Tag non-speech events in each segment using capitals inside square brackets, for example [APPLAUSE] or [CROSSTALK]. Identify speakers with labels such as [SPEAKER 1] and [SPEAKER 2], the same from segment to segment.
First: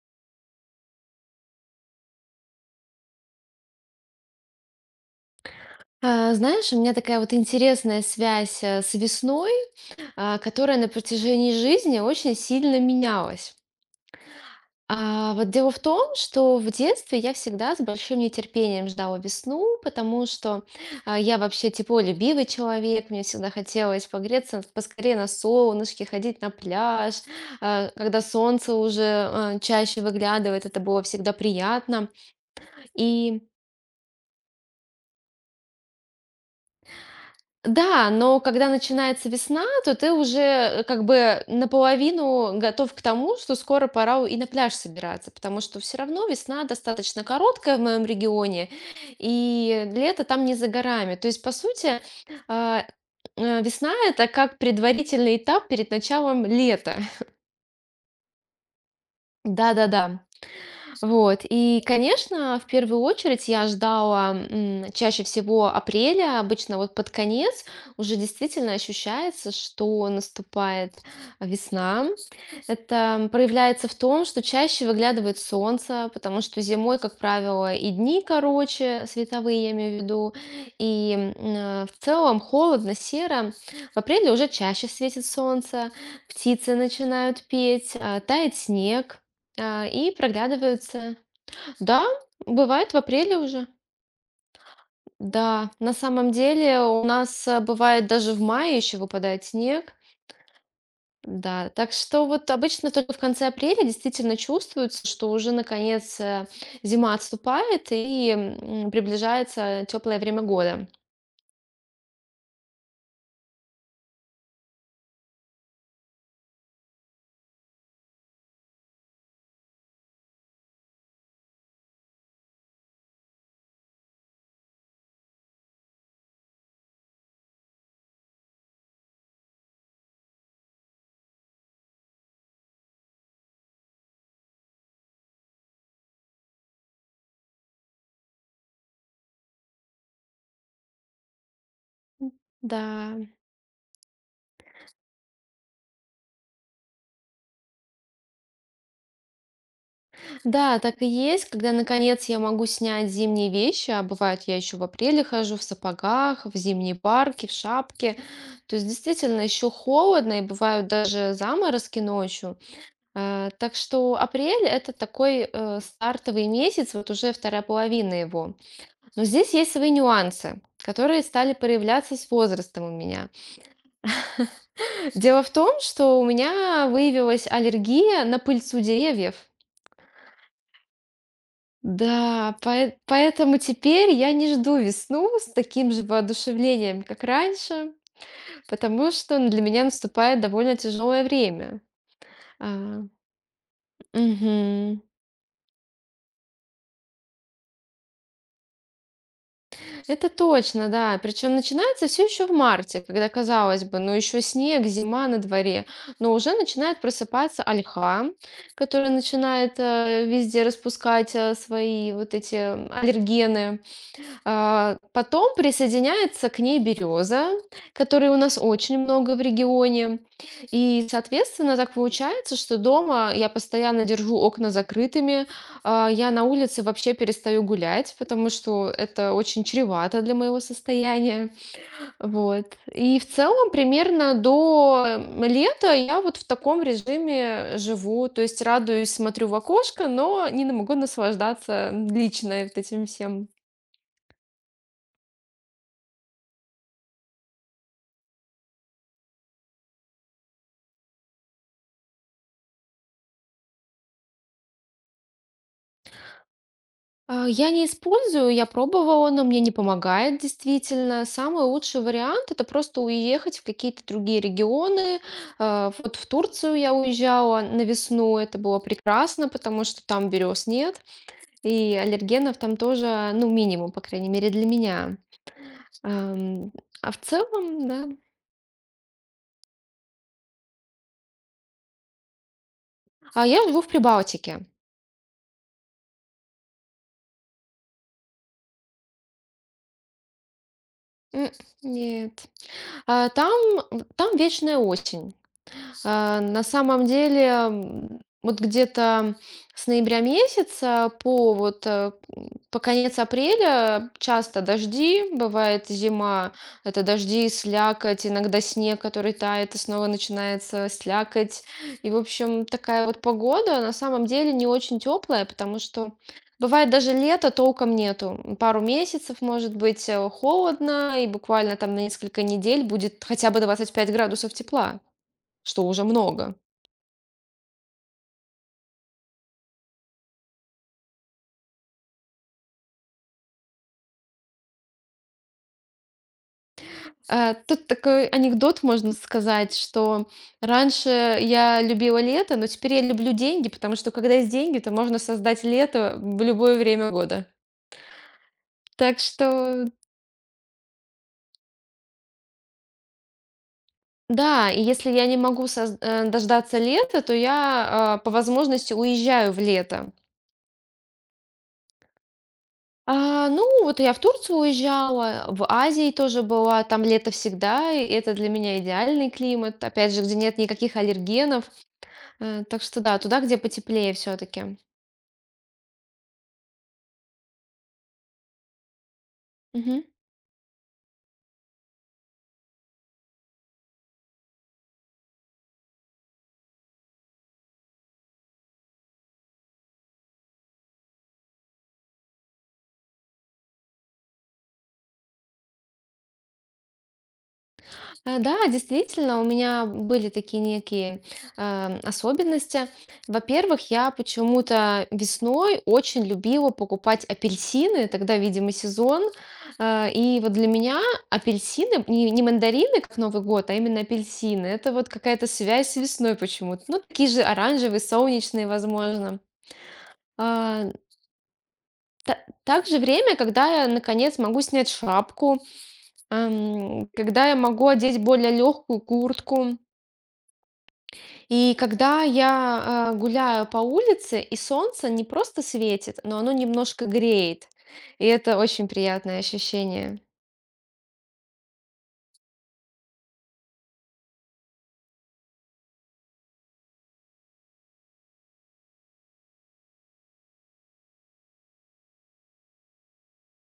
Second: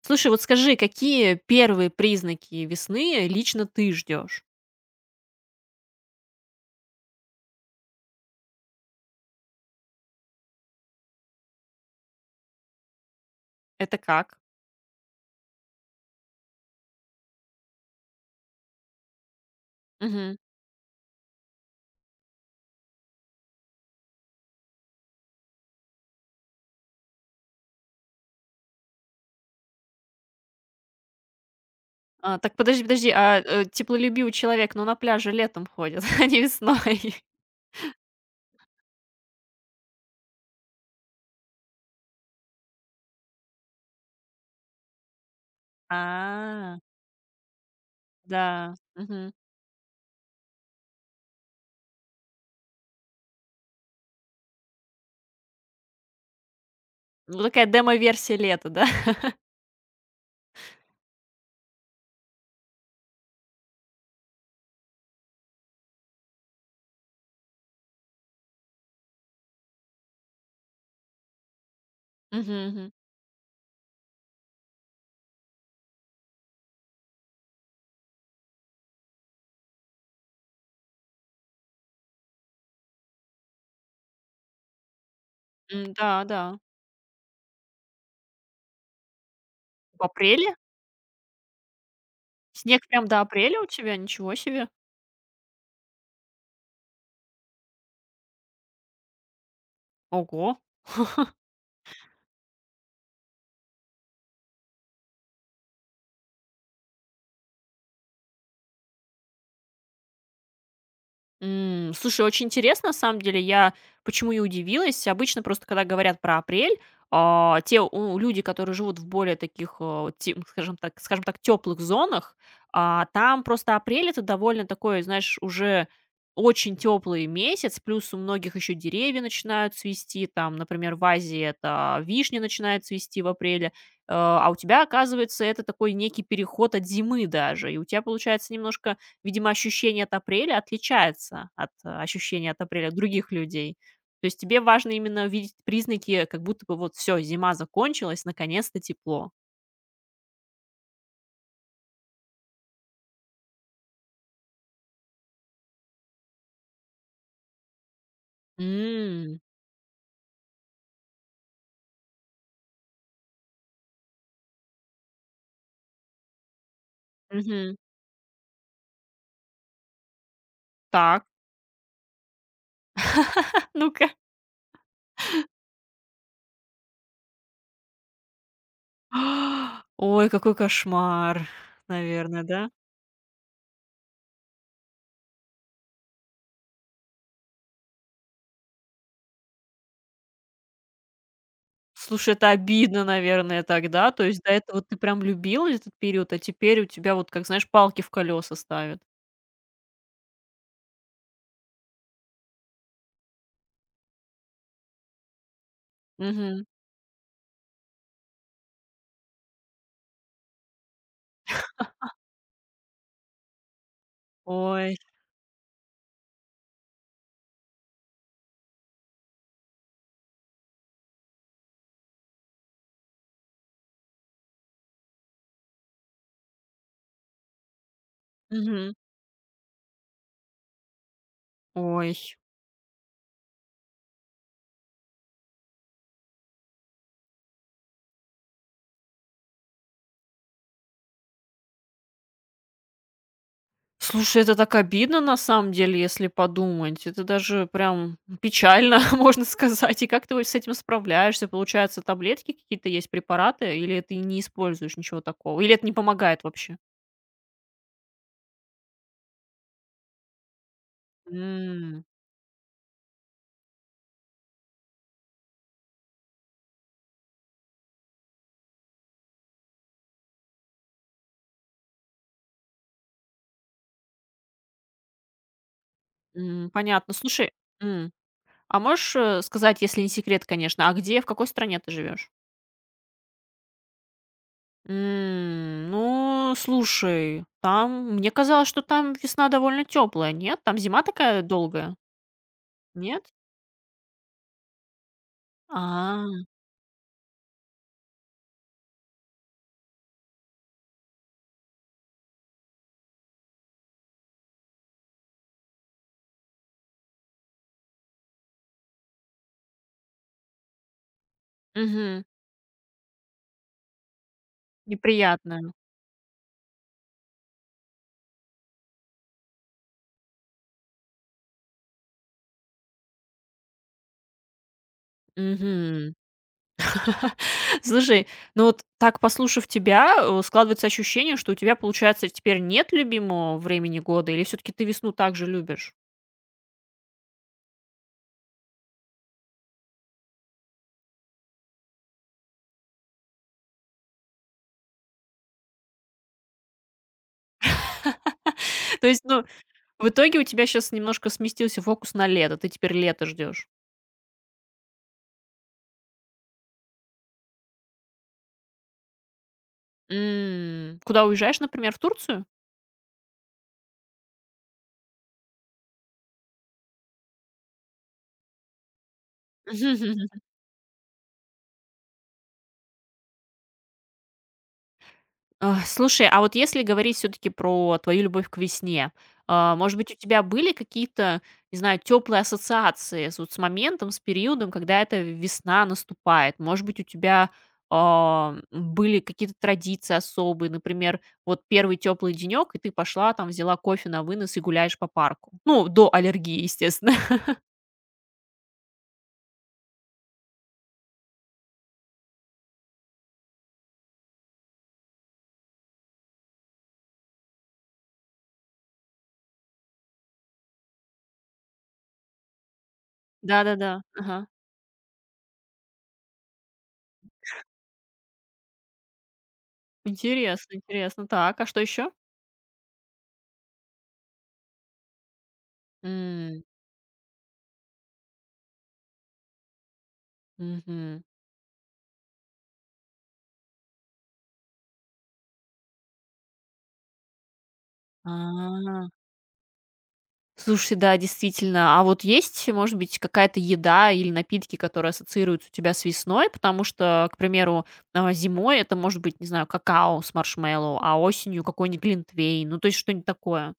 [SPEAKER 1] Слушай, вот скажи, какие первые признаки весны лично ты ждешь?
[SPEAKER 2] Знаешь, у меня такая вот интересная связь, с весной, которая на протяжении жизни очень сильно менялась.
[SPEAKER 1] Это как?
[SPEAKER 2] А, вот дело в том, что в детстве я всегда с большим нетерпением ждала весну, потому
[SPEAKER 1] Мгм.
[SPEAKER 2] что, я вообще теплолюбивый человек, мне всегда хотелось погреться поскорее на солнышке, ходить на пляж. А, когда солнце уже, чаще выглядывает, это было всегда приятно.
[SPEAKER 1] Так подожди, подожди,
[SPEAKER 2] И
[SPEAKER 1] теплолюбивый человек, но на пляже летом ходит, [LAUGHS] а не весной.
[SPEAKER 2] Да, но когда начинается весна, то ты уже, как бы наполовину готов к тому, что скоро пора и на пляж собираться, потому что все равно весна
[SPEAKER 1] А,
[SPEAKER 2] достаточно короткая в моем регионе,
[SPEAKER 1] да. Мгм.
[SPEAKER 2] и лето там не за горами. То есть, по сути, а, весна — это как предварительный этап перед началом лета.
[SPEAKER 1] Ну, такая демо-версия лета, да? [LAUGHS]
[SPEAKER 2] Да-да-да. Вот. И, конечно, в первую очередь я ждала чаще всего апреля, обычно вот под конец уже действительно ощущается, что наступает весна,
[SPEAKER 1] Мгм, мгм.
[SPEAKER 2] это проявляется в том, что чаще выглядывает солнце, потому что зимой, как правило, и дни короче, световые я имею в виду, и в целом холодно, серо. В апреле уже чаще светит солнце,
[SPEAKER 1] М, да, да.
[SPEAKER 2] птицы начинают петь, тает снег, а,
[SPEAKER 1] В
[SPEAKER 2] и
[SPEAKER 1] апреле?
[SPEAKER 2] проглядываются. Да,
[SPEAKER 1] Снег
[SPEAKER 2] бывает в
[SPEAKER 1] прям до
[SPEAKER 2] апреле
[SPEAKER 1] апреля
[SPEAKER 2] уже.
[SPEAKER 1] у тебя? Ничего себе.
[SPEAKER 2] Да, на самом деле у нас бывает даже в мае еще выпадает снег.
[SPEAKER 1] Ого.
[SPEAKER 2] Да, так что вот обычно только в конце апреля действительно чувствуется, что уже наконец зима отступает и приближается теплое время года.
[SPEAKER 1] М, слушай, очень интересно, на самом деле. Я почему и удивилась. Обычно просто, когда говорят про апрель, а, те у люди, которые живут в более таких, а, те скажем так, теплых зонах, там просто апрель — это довольно такой, знаешь, уже очень теплый месяц, плюс у многих еще деревья начинают цвести. Там, например, в Азии это вишня начинает цвести в апреле, а у тебя, оказывается, это такой некий переход от зимы даже. И у тебя получается немножко. Видимо, ощущение от апреля отличается от, ощущения от апреля
[SPEAKER 2] Да,
[SPEAKER 1] других людей. То есть тебе важно именно видеть признаки, как будто бы вот все, зима закончилась, наконец-то тепло.
[SPEAKER 2] да, так и есть, когда наконец я могу снять зимние вещи, а бывает я еще в апреле хожу в сапогах, в зимней парке, в шапке. То есть
[SPEAKER 1] М,
[SPEAKER 2] действительно еще холодно и бывают даже заморозки ночью. Э, Так что апрель — это такой стартовый месяц, вот уже вторая
[SPEAKER 1] мгм.
[SPEAKER 2] половина его. Но здесь есть свои нюансы, которые
[SPEAKER 1] Так,
[SPEAKER 2] стали проявляться с возрастом у меня.
[SPEAKER 1] [LAUGHS] ну-ка.
[SPEAKER 2] [LAUGHS] Дело в том, что у меня выявилась аллергия на пыльцу деревьев.
[SPEAKER 1] [GASPS] Ой, какой кошмар, наверное,
[SPEAKER 2] Да,
[SPEAKER 1] да?
[SPEAKER 2] поэтому теперь я не жду весну с таким же воодушевлением, как раньше, потому что для меня наступает довольно тяжелое время.
[SPEAKER 1] Слушай, это
[SPEAKER 2] А,
[SPEAKER 1] обидно, наверное, тогда. То есть до этого ты
[SPEAKER 2] мгм.
[SPEAKER 1] прям любил этот период, а теперь у тебя вот, как знаешь, палки в колеса ставят.
[SPEAKER 2] Это точно, да. Причем начинается все еще в марте, когда, казалось бы, ну еще снег, зима на дворе. Но уже
[SPEAKER 1] Мгм.
[SPEAKER 2] начинает просыпаться ольха, которая начинает везде распускать свои вот эти аллергены.
[SPEAKER 1] Ой.
[SPEAKER 2] А, потом присоединяется к ней береза, которой у нас очень много в регионе. И, соответственно, так получается, что дома я постоянно держу окна закрытыми. Я на улице вообще перестаю гулять, потому что
[SPEAKER 1] Мгм.
[SPEAKER 2] это очень чревато для моего состояния.
[SPEAKER 1] Ой.
[SPEAKER 2] Вот. И в целом примерно до лета я вот в таком режиме живу. То есть радуюсь, смотрю в окошко, но не могу наслаждаться лично вот этим всем.
[SPEAKER 1] Слушай, это так обидно, на самом деле, если подумать. Это даже прям печально, [LAUGHS] можно сказать. И как ты вот с этим справляешься? Получается, таблетки какие-то есть, препараты, или ты не используешь ничего такого? Или это не помогает вообще?
[SPEAKER 2] Я не использую, я пробовала, но мне не помогает действительно. Самый лучший
[SPEAKER 1] М,
[SPEAKER 2] вариант — это просто уехать в какие-то другие регионы. Э, Вот в Турцию я уезжала на весну, это было прекрасно, потому что там берез нет, и аллергенов там тоже, ну, минимум, по крайней мере, для меня.
[SPEAKER 1] м,
[SPEAKER 2] Ам, А
[SPEAKER 1] понятно.
[SPEAKER 2] в
[SPEAKER 1] Слушай,
[SPEAKER 2] целом, да.
[SPEAKER 1] м, а можешь сказать, если не секрет, конечно, а где, в какой стране ты живешь?
[SPEAKER 2] А я живу в Прибалтике.
[SPEAKER 1] М, ну, слушай, там, мне казалось, что там весна довольно теплая, нет? Там зима такая
[SPEAKER 2] М,
[SPEAKER 1] долгая,
[SPEAKER 2] Нет.
[SPEAKER 1] нет?
[SPEAKER 2] Там, там вечная осень.
[SPEAKER 1] А,
[SPEAKER 2] А, на самом деле, вот где-то с ноября месяца по вот по конец апреля часто дожди, бывает зима, это дожди, слякоть, иногда снег, который тает, и снова начинается слякоть. И, в
[SPEAKER 1] мгм.
[SPEAKER 2] общем, такая вот погода на самом деле не очень теплая,
[SPEAKER 1] Неприятно.
[SPEAKER 2] потому что бывает даже лето толком нету. М, Пару месяцев может быть холодно, и буквально там на несколько недель будет хотя бы 25 градусов тепла. Что уже
[SPEAKER 1] Мгм.
[SPEAKER 2] много.
[SPEAKER 1] [LAUGHS] Слушай, ну вот так, послушав тебя, складывается ощущение, что у тебя, получается, теперь нет любимого времени года, или все-таки ты весну также любишь?
[SPEAKER 2] Э, тут такой анекдот, можно сказать, что раньше я любила лето, но теперь я люблю деньги, потому что когда есть деньги, то можно создать лето в любое время года.
[SPEAKER 1] [LAUGHS] То
[SPEAKER 2] Так
[SPEAKER 1] есть, ну,
[SPEAKER 2] что
[SPEAKER 1] в итоге у тебя сейчас немножко сместился фокус на лето, ты теперь лето ждешь.
[SPEAKER 2] да, и если я не могу дождаться лета, то я по возможности уезжаю в лето.
[SPEAKER 1] М, куда уезжаешь, например, в Турцию?
[SPEAKER 2] А, ну, вот я в Турцию уезжала, в Азии тоже была, там лето всегда, и это для меня идеальный климат, опять же, где
[SPEAKER 1] [LAUGHS]
[SPEAKER 2] нет никаких аллергенов. Э, Так что да, туда, где потеплее все-таки.
[SPEAKER 1] А, слушай, а вот если говорить все таки про твою любовь к весне, может
[SPEAKER 2] Мгм.
[SPEAKER 1] быть, у тебя были какие-то, не знаю, теплые ассоциации с вот с моментом, с периодом, когда эта весна наступает? Может быть, у тебя, а, были какие-то традиции особые? Например, вот первый теплый денек и ты пошла там, взяла кофе на вынос и гуляешь по парку. Ну, до аллергии, естественно. [LAUGHS]
[SPEAKER 2] Э, Да, действительно, у меня были такие некие особенности. Во-первых, я почему-то весной очень любила покупать апельсины, тогда, видимо, сезон. И вот для меня апельсины, не мандарины, как Новый год, а именно
[SPEAKER 1] Да-да-да. Ага.
[SPEAKER 2] апельсины, это вот какая-то связь с весной почему-то. Ну, такие же оранжевые, солнечные, возможно.
[SPEAKER 1] Интересно,
[SPEAKER 2] А,
[SPEAKER 1] интересно. Так, а что еще?
[SPEAKER 2] та- также время, когда я наконец могу снять шапку.
[SPEAKER 1] М,
[SPEAKER 2] Когда я могу одеть более легкую куртку, и когда я, гуляю по улице, и солнце не просто светит, но оно немножко греет. И это очень
[SPEAKER 1] а.
[SPEAKER 2] приятное ощущение.
[SPEAKER 1] Слушай, да, действительно. А вот есть, может быть, какая-то еда или напитки, которые ассоциируются у тебя с весной? Потому что, к примеру, зимой это может быть, не знаю, какао с маршмеллоу, а осенью какой-нибудь глинтвейн. Ну, то есть что-нибудь такое.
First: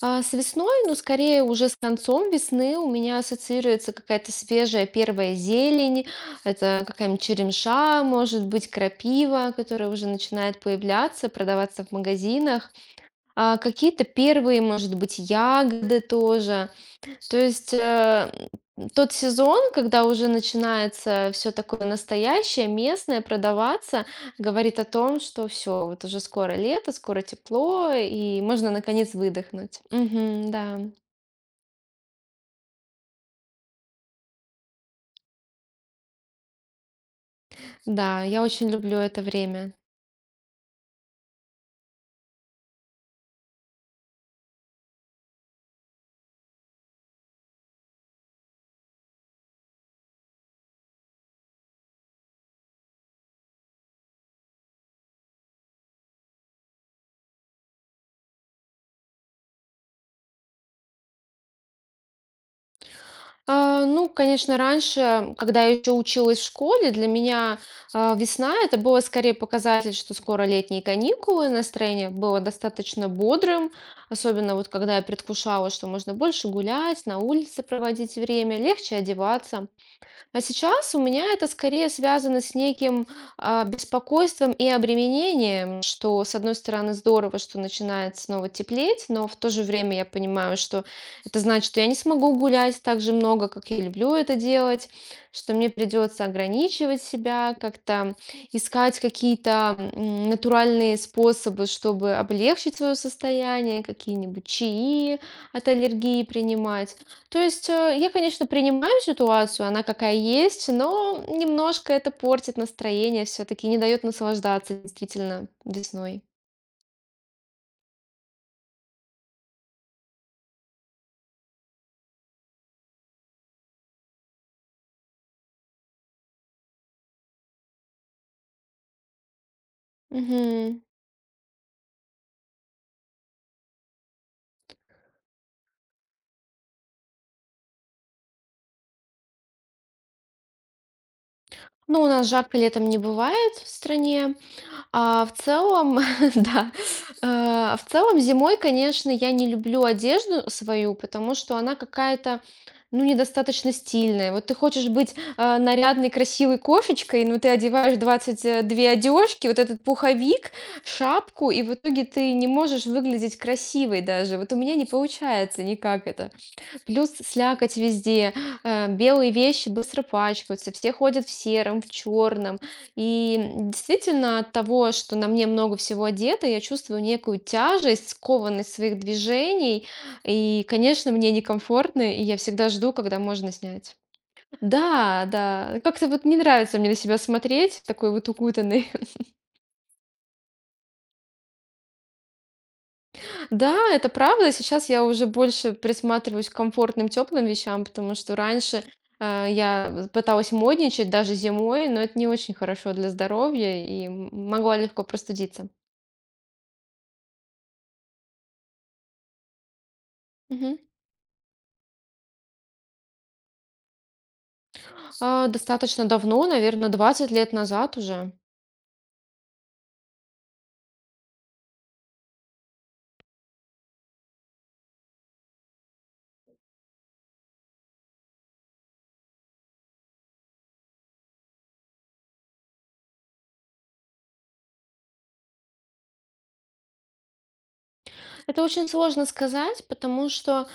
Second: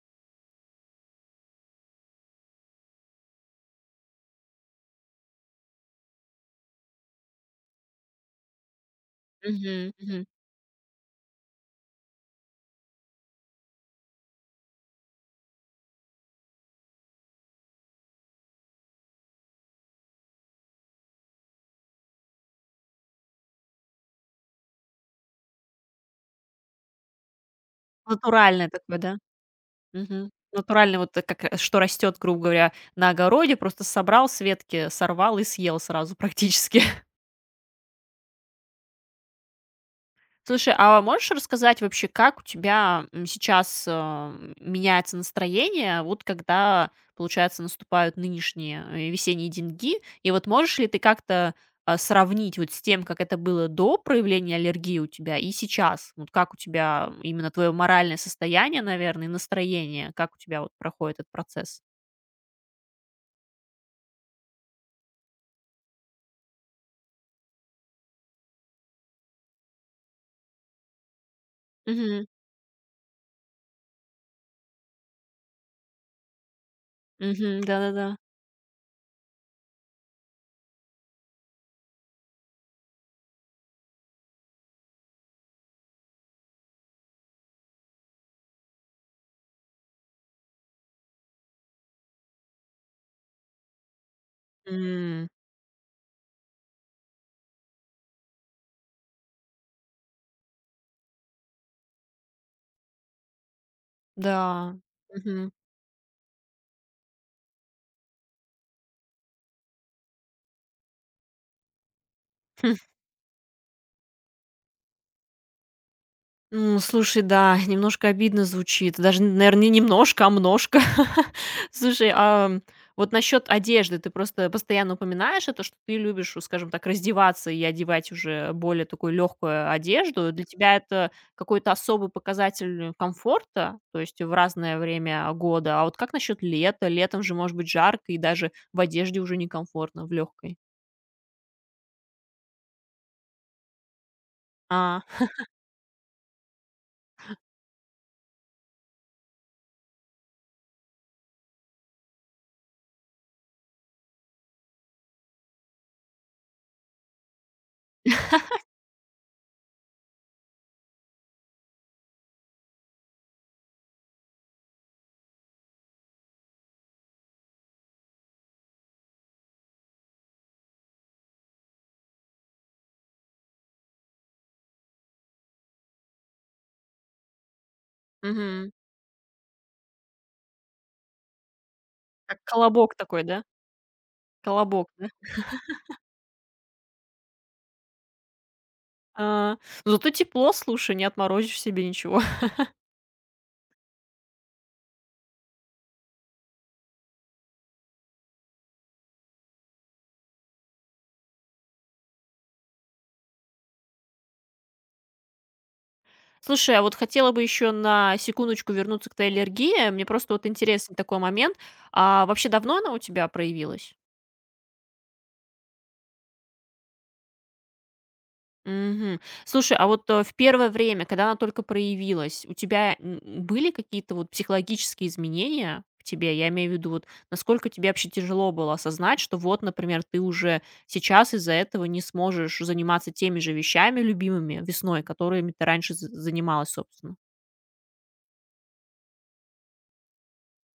[SPEAKER 2] А с весной, ну, скорее уже с концом весны у меня ассоциируется какая-то свежая первая зелень. Это какая-нибудь черемша, может быть, крапива, которая
[SPEAKER 1] Мгм,
[SPEAKER 2] уже
[SPEAKER 1] мгм.
[SPEAKER 2] начинает появляться, продаваться в магазинах. А, какие-то первые, может быть, ягоды тоже. То есть, тот сезон, когда уже начинается все такое настоящее, местное продаваться, говорит о том, что все вот уже скоро лето, скоро тепло, и
[SPEAKER 1] Натуральное
[SPEAKER 2] можно
[SPEAKER 1] такое,
[SPEAKER 2] наконец
[SPEAKER 1] да?
[SPEAKER 2] выдохнуть.
[SPEAKER 1] Мгм.
[SPEAKER 2] Мгм, да.
[SPEAKER 1] Натуральное вот как, что растет, грубо говоря, на огороде, просто собрал с ветки, сорвал и съел сразу практически.
[SPEAKER 2] Да, я очень люблю это время.
[SPEAKER 1] Слушай, а можешь рассказать вообще, как у тебя, м, сейчас, меняется настроение, вот когда, получается, наступают нынешние, весенние деньги? И вот можешь ли ты как-то, сравнить вот с тем, как это было до проявления аллергии у тебя и сейчас? Вот как у тебя именно твое моральное состояние, наверное, и настроение, как у тебя вот проходит этот процесс?
[SPEAKER 2] А, ну, конечно, раньше, когда я еще училась в школе, для меня, весна — это было скорее показатель, что скоро летние каникулы, настроение
[SPEAKER 1] Мгм.
[SPEAKER 2] было достаточно бодрым, особенно вот когда я предвкушала, что можно больше гулять, на
[SPEAKER 1] Мгм.
[SPEAKER 2] улице проводить
[SPEAKER 1] Да-да-да.
[SPEAKER 2] время, легче одеваться. А сейчас у меня это скорее связано с неким беспокойством и обременением, что, с одной стороны, здорово, что начинает снова теплеть, но в то же время я понимаю, что это значит, что я не смогу гулять так же много, как я люблю это делать,
[SPEAKER 1] М.
[SPEAKER 2] что мне придется ограничивать себя, как-то искать какие-то натуральные способы, чтобы облегчить свое состояние, какие-нибудь
[SPEAKER 1] Да.
[SPEAKER 2] чаи
[SPEAKER 1] Мгм.
[SPEAKER 2] от аллергии принимать. То есть, я, конечно, принимаю ситуацию, она какая есть, но немножко это портит
[SPEAKER 1] [LAUGHS]
[SPEAKER 2] настроение все-таки, не дает наслаждаться действительно весной.
[SPEAKER 1] М, слушай, да, [LAUGHS] немножко обидно звучит. Даже, наверное, не немножко, а множко. [LAUGHS] Слушай, а вот насчет одежды. Ты просто постоянно упоминаешь это, что ты любишь, у скажем так, раздеваться и одевать уже более такую легкую одежду. Для тебя
[SPEAKER 2] Мгм.
[SPEAKER 1] это какой-то особый показатель комфорта, то есть в разное время года. А вот как насчет лета? Летом же может быть жарко, и даже в одежде уже некомфортно, в легкой.
[SPEAKER 2] Ну, у нас жарко летом не бывает в стране.
[SPEAKER 1] А,
[SPEAKER 2] А в целом, [LAUGHS] да, в целом зимой, конечно, я не люблю одежду свою, потому что она какая-то, ну, недостаточно стильная. Вот ты хочешь быть нарядной, красивой кошечкой, но ты одеваешь 22 одежки, вот этот пуховик, шапку, и в итоге ты не можешь выглядеть красивой даже. Вот у меня не получается никак это. Плюс слякоть везде, белые вещи быстро пачкаются, все ходят в сером, в черном. И действительно от того, что на мне много всего одето, я чувствую некую тяжесть,
[SPEAKER 1] мгм.
[SPEAKER 2] скованность своих движений. И, конечно, мне некомфортно, и я
[SPEAKER 1] Как
[SPEAKER 2] всегда жду,
[SPEAKER 1] колобок
[SPEAKER 2] когда
[SPEAKER 1] такой, да?
[SPEAKER 2] можно снять.
[SPEAKER 1] Колобок, да?
[SPEAKER 2] Да, да, как-то вот не нравится мне на себя смотреть, такой вот укутанный.
[SPEAKER 1] А, ну зато тепло, слушай, не отморозишь себе ничего. [LAUGHS]
[SPEAKER 2] Да, это правда. Сейчас я уже больше присматриваюсь к комфортным, теплым вещам, потому что раньше я пыталась модничать даже зимой, но это не очень хорошо для здоровья и могла легко простудиться.
[SPEAKER 1] Слушай, а вот хотела бы еще на секундочку вернуться к твоей аллергии. Мне просто вот
[SPEAKER 2] Мгм.
[SPEAKER 1] интересный такой момент. А вообще давно она у тебя проявилась?
[SPEAKER 2] А, достаточно давно, наверное, 20 лет назад уже.
[SPEAKER 1] Мгм. Слушай, а вот в первое время, когда она только проявилась, у тебя м, были какие-то вот психологические изменения в тебе? Я имею в виду, вот насколько тебе вообще тяжело было осознать, что вот, например, ты уже сейчас из-за этого не сможешь заниматься теми же вещами любимыми весной, которыми ты раньше занималась, собственно.
[SPEAKER 2] Это очень сложно сказать, потому что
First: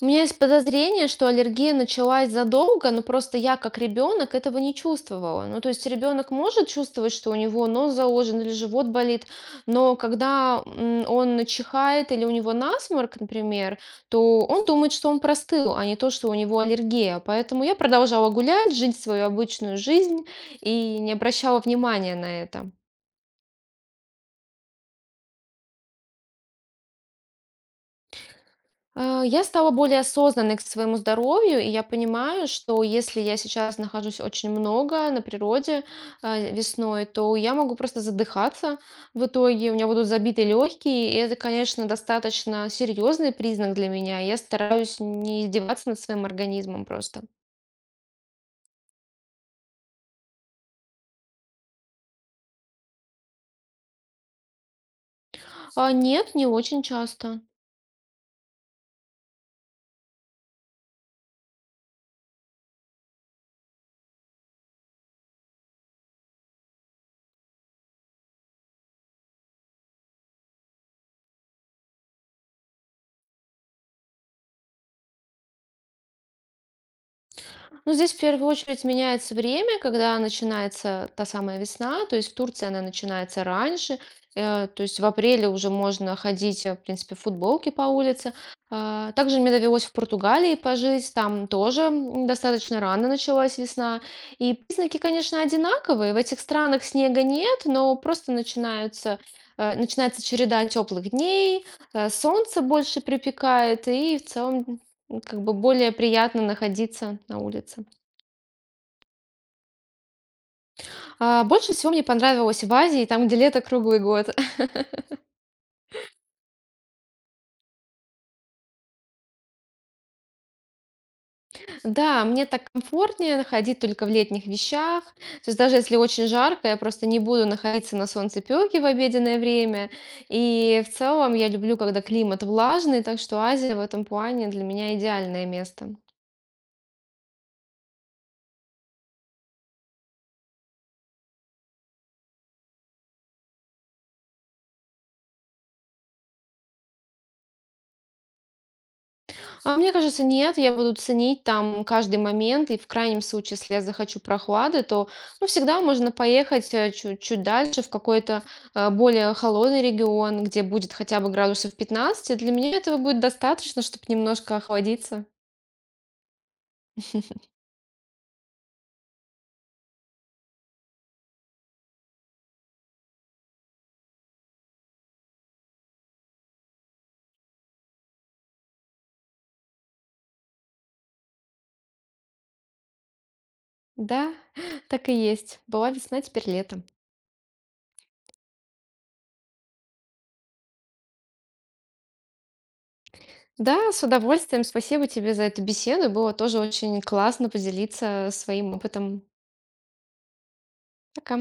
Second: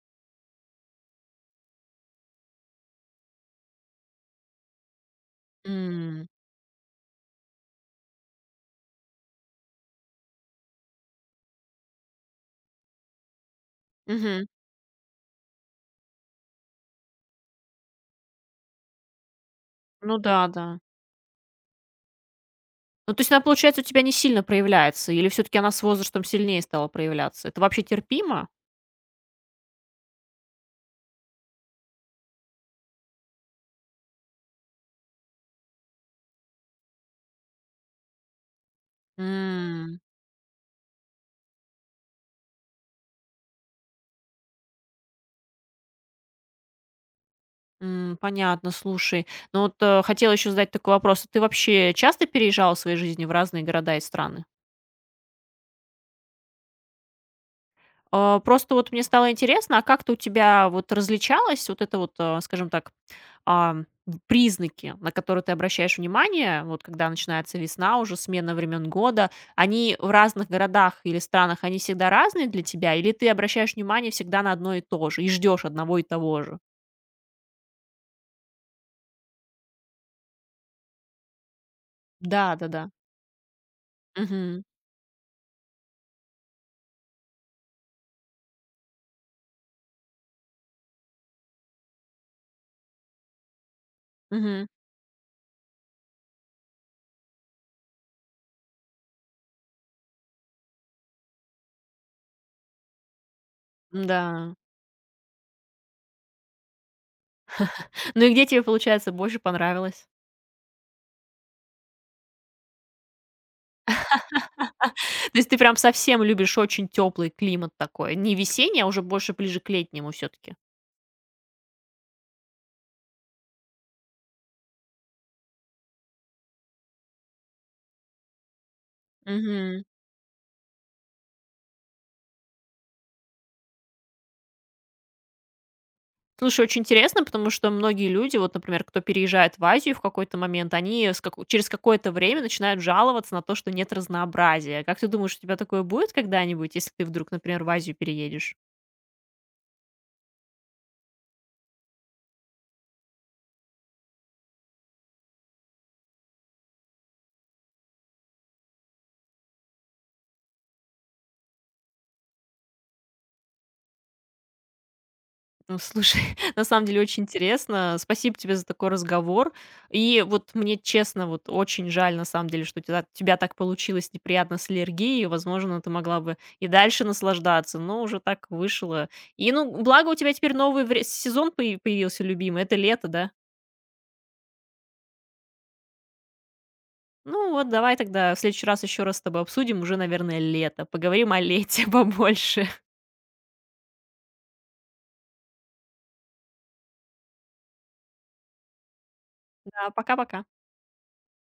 [SPEAKER 2] у меня есть подозрение, что аллергия началась задолго, но просто я как ребенок этого не чувствовала. Ну, то есть
[SPEAKER 1] М,
[SPEAKER 2] ребенок может чувствовать, что у него нос заложен или живот болит, но когда он чихает или у него насморк, например, то
[SPEAKER 1] мгм.
[SPEAKER 2] он думает, что он простыл, а не то, что у него аллергия. Поэтому я продолжала гулять, жить свою обычную
[SPEAKER 1] Ну
[SPEAKER 2] жизнь
[SPEAKER 1] да, да.
[SPEAKER 2] и не обращала внимания на это.
[SPEAKER 1] Ну, то есть она, получается, у тебя не сильно проявляется, или все таки она с возрастом сильнее стала проявляться? Это вообще терпимо?
[SPEAKER 2] Я стала более осознанной к своему здоровью, и я понимаю, что если я сейчас нахожусь очень много на природе весной, то я могу просто задыхаться в итоге, у меня
[SPEAKER 1] М,
[SPEAKER 2] будут забиты легкие, и это, конечно, достаточно серьезный признак для меня. Я стараюсь не издеваться над своим организмом просто.
[SPEAKER 1] м, понятно, слушай. Ну вот, хотела еще задать такой вопрос. Ты вообще часто переезжала в своей жизни в разные города и страны?
[SPEAKER 2] Нет, не очень часто.
[SPEAKER 1] А, просто вот мне стало интересно, а как-то у тебя вот различалось вот это вот, скажем так, а, признаки, на которые ты обращаешь внимание, вот когда начинается весна, уже смена времен года, они в разных городах или странах, они всегда разные для тебя, или ты обращаешь внимание всегда на одно и то же, и ждешь одного и того же?
[SPEAKER 2] Ну, здесь в первую очередь меняется время, когда начинается та самая весна, то есть в
[SPEAKER 1] Да,
[SPEAKER 2] Турции
[SPEAKER 1] да,
[SPEAKER 2] она
[SPEAKER 1] да.
[SPEAKER 2] начинается раньше,
[SPEAKER 1] Мгм.
[SPEAKER 2] то есть в апреле уже можно ходить, в принципе, в футболке по улице. А, Также мне довелось в Португалии пожить, там тоже достаточно рано началась весна. И
[SPEAKER 1] Мгм.
[SPEAKER 2] признаки, конечно, одинаковые. В этих странах снега нет, но просто начинаются, начинается череда теплых дней, солнце больше припекает, и
[SPEAKER 1] Да.
[SPEAKER 2] в целом как бы более приятно находиться на улице.
[SPEAKER 1] Ну и где тебе, получается, больше понравилось?
[SPEAKER 2] А, больше всего мне понравилось в Азии, там, где лето круглый год. [LAUGHS]
[SPEAKER 1] [LAUGHS] То есть ты прям совсем любишь очень теплый климат такой, не весенний, а уже больше ближе к летнему все-таки.
[SPEAKER 2] Да, мне так комфортнее ходить только в летних вещах. То есть даже если очень жарко, я просто не буду находиться на солнцепёке в обеденное
[SPEAKER 1] Мгм.
[SPEAKER 2] время. И в целом я люблю, когда климат влажный, так что Азия в этом плане для меня идеальное место.
[SPEAKER 1] Слушай, очень интересно, потому что многие люди, вот, например, кто переезжает в Азию в какой-то момент, они с через какое-то время начинают жаловаться на то, что нет разнообразия. Как ты думаешь, у тебя такое будет когда-нибудь, если ты вдруг, например, в Азию переедешь?
[SPEAKER 2] А мне кажется, нет, я буду ценить там каждый момент, и в крайнем случае, если я захочу прохлады, то ну, всегда можно поехать чуть дальше в какой-то более холодный регион, где будет хотя бы 15 градусов. Для меня этого будет достаточно, чтобы немножко охладиться.
[SPEAKER 1] Ну, слушай, [LAUGHS] на самом деле очень интересно. Спасибо тебе за такой разговор. И вот мне честно, вот очень жаль, на самом деле, что у тебя, тебя так получилось неприятно с аллергией. Возможно, ты могла бы и дальше наслаждаться, но уже так вышло. И, ну, благо у тебя теперь новый сезон появился, любимый. Это лето, да?
[SPEAKER 2] Да, [LAUGHS] так и есть. Была весна, теперь лето.
[SPEAKER 1] Ну вот, давай тогда в следующий раз еще раз с тобой обсудим. Уже, наверное, лето. Поговорим о лете [LAUGHS] побольше.
[SPEAKER 2] Да, с удовольствием. Спасибо тебе за эту беседу. Было тоже очень классно поделиться своим опытом.
[SPEAKER 1] Да, пока-пока.
[SPEAKER 2] Пока.